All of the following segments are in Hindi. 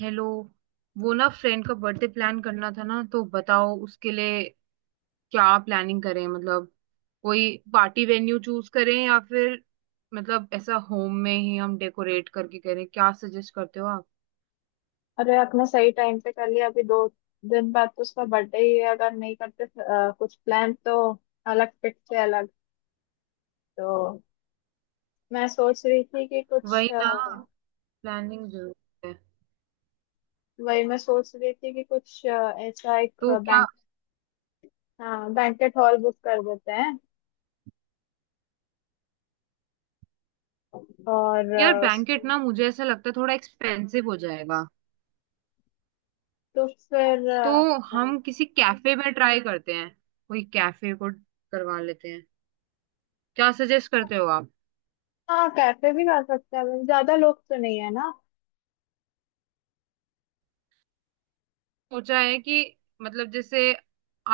हेलो। वो ना फ्रेंड का बर्थडे प्लान करना था ना, तो बताओ उसके लिए क्या प्लानिंग करें। मतलब कोई पार्टी वेन्यू चूज करें या फिर मतलब ऐसा होम में ही हम डेकोरेट करके करें? क्या सजेस्ट करते हो आप? अरे आपने सही टाइम पे कर लिया। अभी दो दिन बाद तो उसका बर्थडे ही है। अगर नहीं करते कुछ प्लान तो अलग पिट से अलग। तो मैं सोच रही थी कि वही कुछ ना, प्लानिंग जरूरी है। वही मैं सोच रही थी कि कुछ अ, ऐसा एक तो क्या, बैंक हाँ, बैंकेट हॉल बुक कर देते हैं। और यार बैंकेट ना मुझे ऐसा लगता है थोड़ा एक्सपेंसिव हो जाएगा। तो फिर तो हम किसी कैफे में ट्राई करते हैं, कोई कैफे को करवा लेते हैं। क्या सजेस्ट करते हो आप? हाँ, कैफे भी कर सकते हैं। ज्यादा लोग तो नहीं है ना। सोचा है कि मतलब जैसे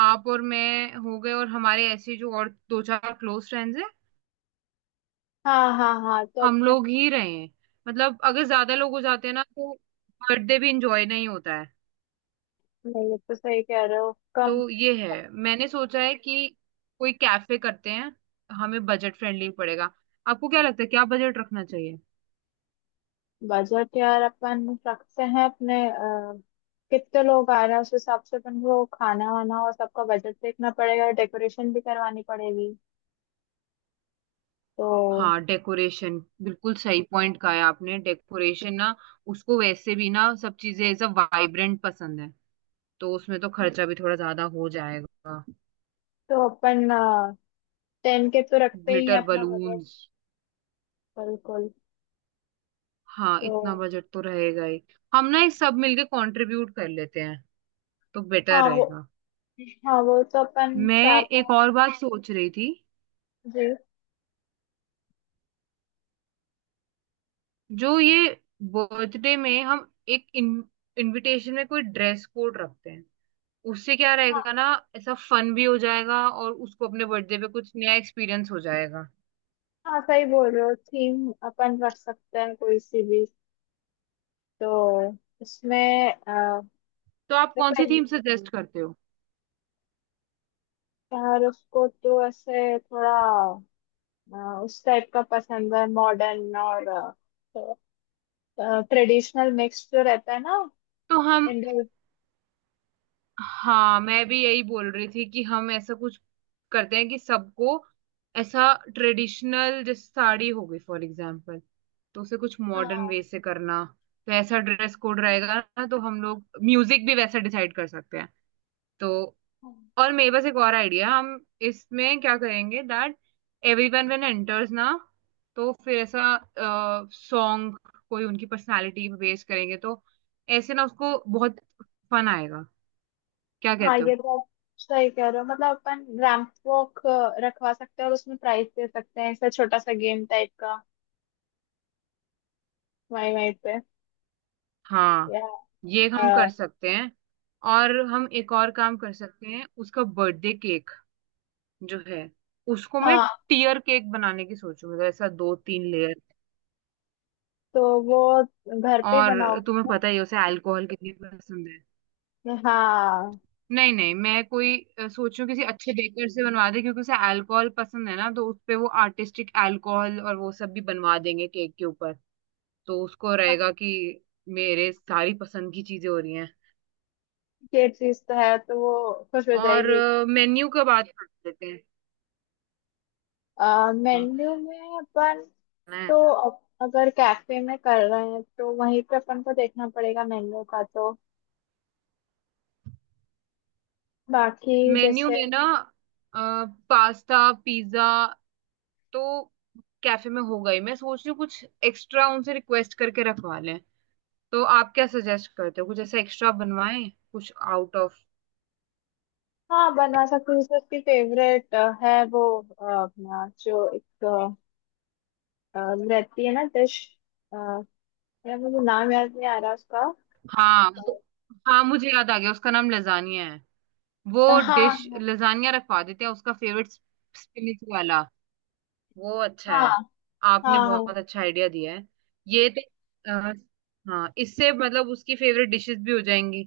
आप और मैं हो गए और हमारे ऐसे जो और दो चार क्लोज फ्रेंड्स हैं, हाँ हाँ हाँ, तो हम अपन। लोग ही रहे हैं। मतलब अगर ज्यादा लोग हो जाते हैं ना तो बर्थडे भी इंजॉय नहीं होता है। नहीं, ये तो सही कह रहे हो। कम तो ये है, मैंने सोचा है कि कोई कैफे करते हैं, हमें बजट फ्रेंडली पड़ेगा। आपको क्या लगता है क्या बजट रखना चाहिए? बजट यार अपन रखते हैं अपने। कितने लोग आ रहे हैं उस हिसाब से अपन को खाना वाना और सबका बजट देखना पड़ेगा। डेकोरेशन भी करवानी पड़ेगी। तो हाँ, डेकोरेशन बिल्कुल सही पॉइंट कहा है आपने। डेकोरेशन ना, उसको वैसे भी ना सब चीजें सब वाइब्रेंट पसंद है, तो उसमें तो खर्चा भी थोड़ा ज्यादा हो जाएगा। तो अपन टेन के तो रखते ही है ग्लिटर अपना बजट। बलून्स। बिल्कुल। हाँ, तो इतना बजट तो रहेगा ही। हम ना ये सब मिलके कंट्रीब्यूट कर लेते हैं तो बेटर हाँ वो, रहेगा। हाँ वो तो अपन मैं चार एक पाँच। और बात सोच रही थी। जी जो ये बर्थडे में हम एक इनविटेशन में कोई ड्रेस कोड रखते हैं उससे क्या हाँ रहेगा ना। ऐसा फन भी हो जाएगा और उसको अपने बर्थडे पे कुछ नया एक्सपीरियंस हो जाएगा। हाँ, सही बोल रहे हो। थीम अपन रख सकते हैं कोई सी भी। तो इसमें तो आप कौन देखो सी थीम सजेस्ट करते हो? यार उसको तो ऐसे थोड़ा अ, उस टाइप का पसंद है। मॉडर्न और ट्रेडिशनल मिक्स जो रहता है ना। तो हम, इंडो। हाँ मैं भी यही बोल रही थी कि हम ऐसा कुछ करते हैं कि सबको ऐसा ट्रेडिशनल जैसे साड़ी हो गई फॉर एग्जांपल, तो उसे कुछ मॉडर्न हाँ वे से करना। तो ऐसा ड्रेस कोड रहेगा ना, तो हम लोग म्यूजिक भी वैसा डिसाइड कर सकते हैं। तो हाँ और मेरे पास एक और आइडिया। हम इसमें क्या करेंगे, दैट एवरीवन व्हेन एंटर्स ना तो फिर ऐसा सॉन्ग कोई उनकी पर्सनालिटी पे बेस करेंगे तो ऐसे ना उसको बहुत फन आएगा। क्या हाँ, कहते हो? ये तो आप सही कह रहे हो। मतलब अपन रैंप वॉक रखवा सकते हैं और उसमें प्राइस दे सकते हैं, ऐसा छोटा सा गेम टाइप का। वहीं वहीं पे। हाँ, या ये अ, हम कर सकते हैं। और हम एक और काम कर सकते हैं उसका बर्थडे केक जो है उसको मैं हाँ। टीयर केक बनाने की सोचूं, मतलब ऐसा दो तीन लेयर। तो वो घर पे ही और तुम्हें बनाओगे पता ही है उसे अल्कोहल कितनी पसंद है। क्या? हाँ नहीं नहीं, मैं कोई सोचूं किसी अच्छे बेकर से बनवा दे क्योंकि उसे अल्कोहल पसंद है ना तो उस पे वो आर्टिस्टिक अल्कोहल और वो सब भी बनवा देंगे केक के ऊपर। तो उसको हाँ, रहेगा कि मेरे सारी पसंद की चीजें हो रही हैं। ये चीज तो है तो वो खुश हो और जाएगी। मेन्यू का बात कर लेते हैं। मेन्यू में अपन हाँ, तो अगर कैफे में कर रहे हैं तो वहीं पे अपन को देखना पड़ेगा मेन्यू का। तो बाकी मेन्यू जैसे में ना पास्ता, पिज्जा, तो कैफे में हो गई। मैं सोच रही हूँ कुछ एक्स्ट्रा उनसे रिक्वेस्ट करके रखवा लें। तो आप क्या सजेस्ट करते हो कुछ ऐसा एक्स्ट्रा बनवाएं, कुछ आउट ऑफ। हाँ, बनवा सकते हैं। जैसे उसकी फेवरेट है वो अपना जो एक अ, रहती है ना डिश। यार मुझे नाम याद नहीं आ रहा उसका। हाँ हाँ मुझे याद आ गया उसका नाम लजानिया है। वो डिश हाँ लजानिया रखवा देते हैं, उसका फेवरेट स्पिनिच वाला। वो अच्छा हाँ है। आपने हाँ हाँ बहुत अच्छा आइडिया दिया है। ये तो अ, हाँ इससे मतलब उसकी फेवरेट डिशेस भी हो जाएंगी।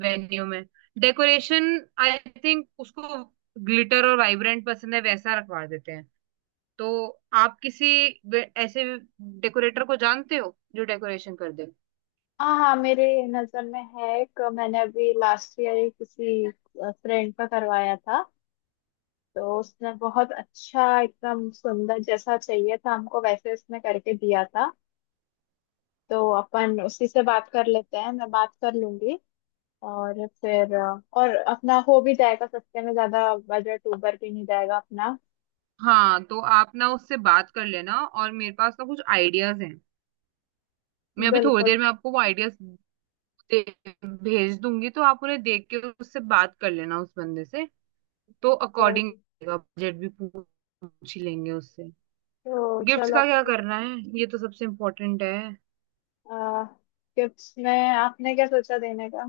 वेन्यू में डेकोरेशन आई थिंक उसको ग्लिटर और वाइब्रेंट पसंद है वैसा रखवा देते हैं। तो आप किसी ऐसे डेकोरेटर को जानते हो जो डेकोरेशन कर दे? हाँ हाँ, मेरे नजर में है एक। मैंने अभी लास्ट ईयर किसी फ्रेंड का करवाया था। तो उसने बहुत अच्छा, एकदम सुंदर जैसा चाहिए था हमको वैसे, उसने करके दिया था। तो अपन उसी से बात कर लेते हैं, मैं बात कर लूंगी। और फिर और अपना हो भी जाएगा सस्ते में, ज्यादा बजट ऊबर भी नहीं जाएगा अपना। हाँ, तो आप ना उससे बात कर लेना और मेरे पास ना कुछ आइडियाज हैं। मैं अभी थोड़ी देर बिल्कुल। में आपको वो आइडियाज दे- भेज दूंगी, तो आप उन्हें देख के उससे बात कर लेना उस बंदे से। तो अकॉर्डिंग जरूर। बजट भी पूछ पूछ ही लेंगे उससे। तो गिफ्ट्स चलो का क्या अपने। करना है, ये तो सबसे इम्पोर्टेंट है। गिफ्ट्स में आपने क्या सोचा देने का?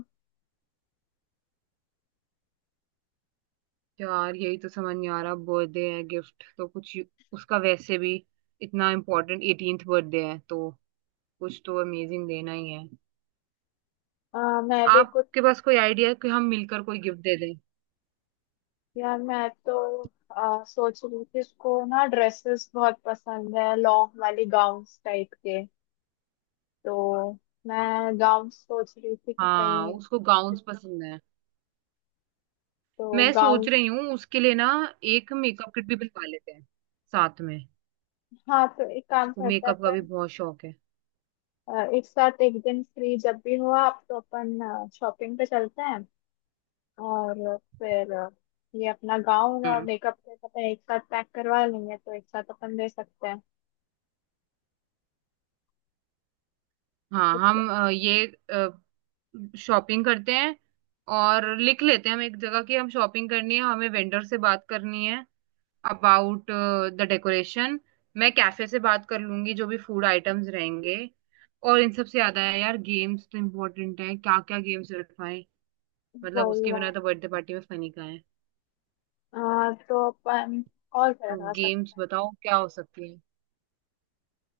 यार यही तो समझ नहीं आ रहा, बर्थडे है गिफ्ट तो कुछ उसका वैसे भी इतना इम्पोर्टेंट 18th बर्थडे है तो कुछ तो अमेजिंग देना ही है। अ, मैं भी कुछ। आपके पास कोई आइडिया है कि हम मिलकर कोई गिफ्ट दे दें? यार मैं तो सोच रही थी, इसको ना ड्रेसेस बहुत पसंद है, लॉन्ग वाली गाउन टाइप के। तो मैं गांव सोच रही थी कि हाँ कहीं। उसको गाउन्स पसंद है। तो मैं गांव। सोच रही हूँ उसके लिए ना एक मेकअप किट भी बनवा लेते हैं साथ में। हाँ, तो एक काम करते हैं मेकअप का भी अपन। बहुत शौक है। एक साथ एक दिन फ्री जब भी हो आप, तो अपन शॉपिंग पे चलते हैं। और फिर ये अपना गाउन और हम्म, मेकअप किट अपन एक साथ पैक करवा लेंगे, तो एक साथ अपन दे सकते हैं। हाँ ठीक है। हम ये शॉपिंग करते हैं और लिख लेते हैं हम एक जगह की हम शॉपिंग करनी है, हमें वेंडर से बात करनी है अबाउट द डेकोरेशन। मैं कैफे से बात कर लूंगी, जो भी फूड आइटम्स रहेंगे। और इन सबसे ज्यादा है यार गेम्स तो इम्पोर्टेंट है, क्या क्या गेम्स रखवाएं। मतलब वही उसके है। बिना तो बर्थडे पार्टी में फनी का है। तो अपन और क्या तो करा सकते गेम्स बताओ क्या हो सकती है।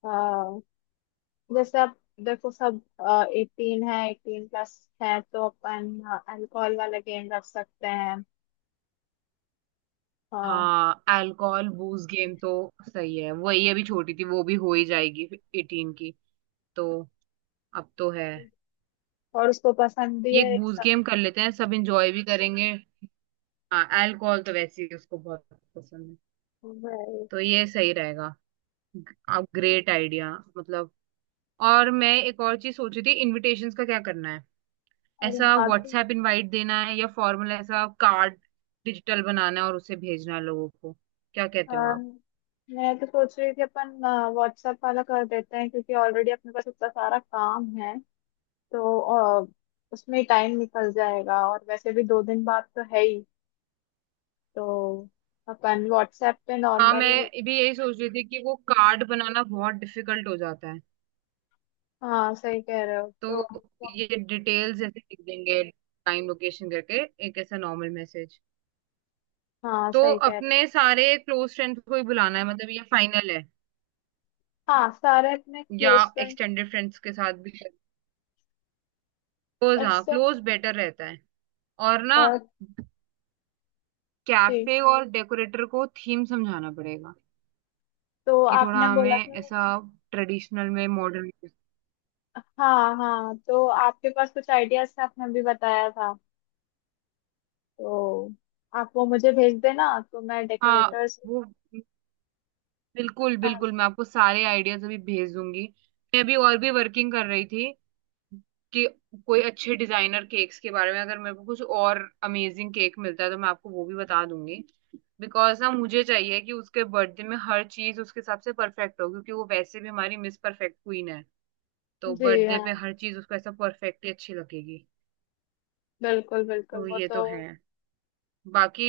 हैं? जैसे अब देखो सब एटीन है, एटीन प्लस है, तो अपन अल्कोहल वाला गेम रख सकते हैं। हाँ, हाँ अल्कोहल बूज गेम तो सही है, वही अभी छोटी थी वो भी हो ही जाएगी एटीन की। तो अब तो है। और उसको पसंद भी ये है एक ये बूज सब, गेम कर लेते हैं, सब इंजॉय भी करेंगे। हाँ अल्कोहल तो वैसे ही उसको बहुत पसंद है। भाई। तो ये सही रहेगा। अब ग्रेट आइडिया मतलब। और मैं एक और चीज सोच रही थी, इनविटेशंस का क्या करना है? अरे ऐसा हाँ, तो व्हाट्सएप इनवाइट देना है या फॉर्मल ऐसा कार्ड डिजिटल बनाना है और उसे भेजना है लोगों को। क्या कहते हो अम, आप? मैं तो सोच रही थी अपन व्हाट्सएप वाला कर देते हैं, क्योंकि ऑलरेडी अपने पास इतना सारा काम है। तो अ, उसमें टाइम निकल जाएगा। और वैसे भी दो दिन बाद तो है ही। तो अपन व्हाट्सएप पे हाँ नॉर्मली। मैं भी यही सोच रही थी कि वो कार्ड बनाना बहुत डिफिकल्ट हो जाता है। हाँ सही कह रहे हो। तो तो ये डिटेल्स जैसे लिख देंगे, टाइम लोकेशन करके एक ऐसा नॉर्मल मैसेज। हाँ तो सही कह रहे हो। अपने सारे क्लोज फ्रेंड्स को ही बुलाना है, मतलब ये फाइनल है? हाँ, सारे अपने या क्लोज फ्रेंड एक्सटेंडेड फ्रेंड्स के साथ भी? क्लोज, हाँ एक्सटेंड। क्लोज बेटर रहता है। और ना जी, कैफे और डेकोरेटर को थीम समझाना पड़ेगा तो कि थोड़ा आपने बोला हमें था। ऐसा ट्रेडिशनल में मॉडर्न। हाँ हाँ, तो आपके पास कुछ आइडियाज थे, आपने अभी बताया था। तो आप वो मुझे भेज देना, तो मैं हाँ डेकोरेटर्स। वो बिल्कुल हाँ। बिल्कुल, मैं आपको सारे आइडियाज अभी भेज दूंगी। मैं अभी और भी वर्किंग कर रही थी कि कोई अच्छे डिजाइनर केक्स के बारे में अगर मेरे को कुछ और अमेजिंग केक मिलता है तो मैं आपको वो भी बता दूंगी। बिकॉज ना मुझे चाहिए कि उसके बर्थडे में हर चीज उसके हिसाब से परफेक्ट हो, क्योंकि वो वैसे भी हमारी मिस परफेक्ट क्वीन है। तो जी बर्थडे पे हाँ, हर चीज उसको ऐसा परफेक्टली अच्छी लगेगी। बिल्कुल बिल्कुल तो वो ये तो। तो है। बाकी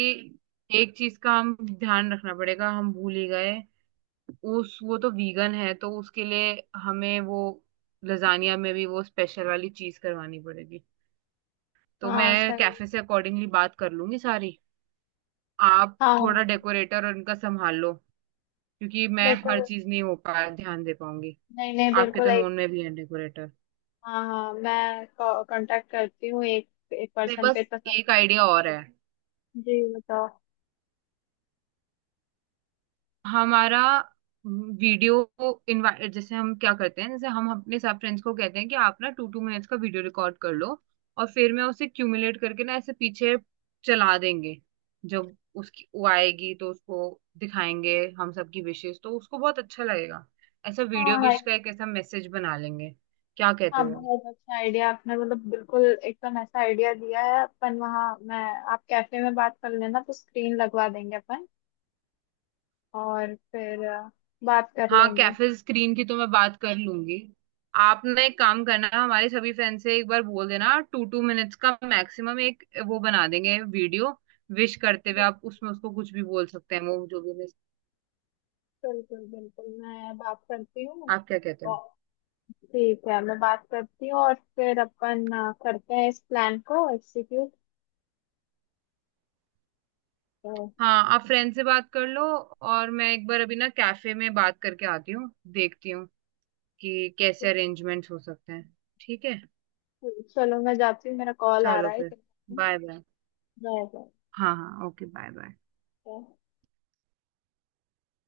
एक चीज का हम ध्यान रखना पड़ेगा, हम भूल ही गए। उस वो तो वीगन है, तो उसके लिए हमें वो लजानिया में भी वो स्पेशल वाली चीज करवानी पड़ेगी। तो हाँ मैं सही। कैफे से अकॉर्डिंगली बात कर लूंगी सारी। आप थोड़ा हाँ डेकोरेटर और इनका संभाल लो, क्योंकि मैं डेकोर हर चीज नहीं हो पा ध्यान दे पाऊंगी। नहीं नहीं, आपके बिल्कुल तो एक। नोन में भी है डेकोरेटर। हाँ हाँ, मैं कांटेक्ट करती हूँ, एक एक मेरे पर्सन पे पास तो एक आइडिया और है। जी बताओ। हमारा वीडियो इनवाइट जैसे हम क्या करते हैं, जैसे हम अपने सब फ्रेंड्स को कहते हैं कि आप ना टू टू मिनट्स का वीडियो रिकॉर्ड कर लो और फिर मैं उसे क्यूमुलेट करके ना ऐसे पीछे चला देंगे। जब उसकी वो आएगी तो उसको दिखाएंगे हम सबकी विशेष, तो उसको बहुत अच्छा लगेगा। ऐसा वीडियो हाँ हाँ विश एक, का एक ऐसा मैसेज बना लेंगे। क्या कहते हाँ हो? बहुत अच्छा आइडिया आपने मतलब बिल्कुल एकदम ऐसा आइडिया दिया है। अपन वहाँ मैं। आप कैफे में बात कर लेना तो स्क्रीन लगवा देंगे अपन। और फिर बात कर हाँ लेंगे। कैफे स्क्रीन की तो मैं बात कर लूंगी। आपने एक काम करना, हमारे सभी फ्रेंड से एक बार बोल देना टू टू मिनट्स का मैक्सिमम, एक वो बना देंगे वीडियो विश करते हुए, आप उसमें उसको कुछ भी बोल सकते हैं वो जो भी बिल्कुल बिल्कुल, मैं बात करती हूँ। आप क्या कहते हो? और ठीक है, मैं बात करती हूँ। और फिर अपन करते हैं इस प्लान को एग्जीक्यूट। बिल्कुल। हाँ आप फ्रेंड से बात कर लो और मैं एक बार अभी ना कैफे में बात करके आती हूँ। देखती हूँ कि कैसे अरेंजमेंट्स हो सकते हैं। ठीक है, चलो, मैं जाती हूँ, मेरा कॉल आ चलो रहा है। फिर। Bye bye. बाय हाँ हाँ ओके बाय बाय। बाय।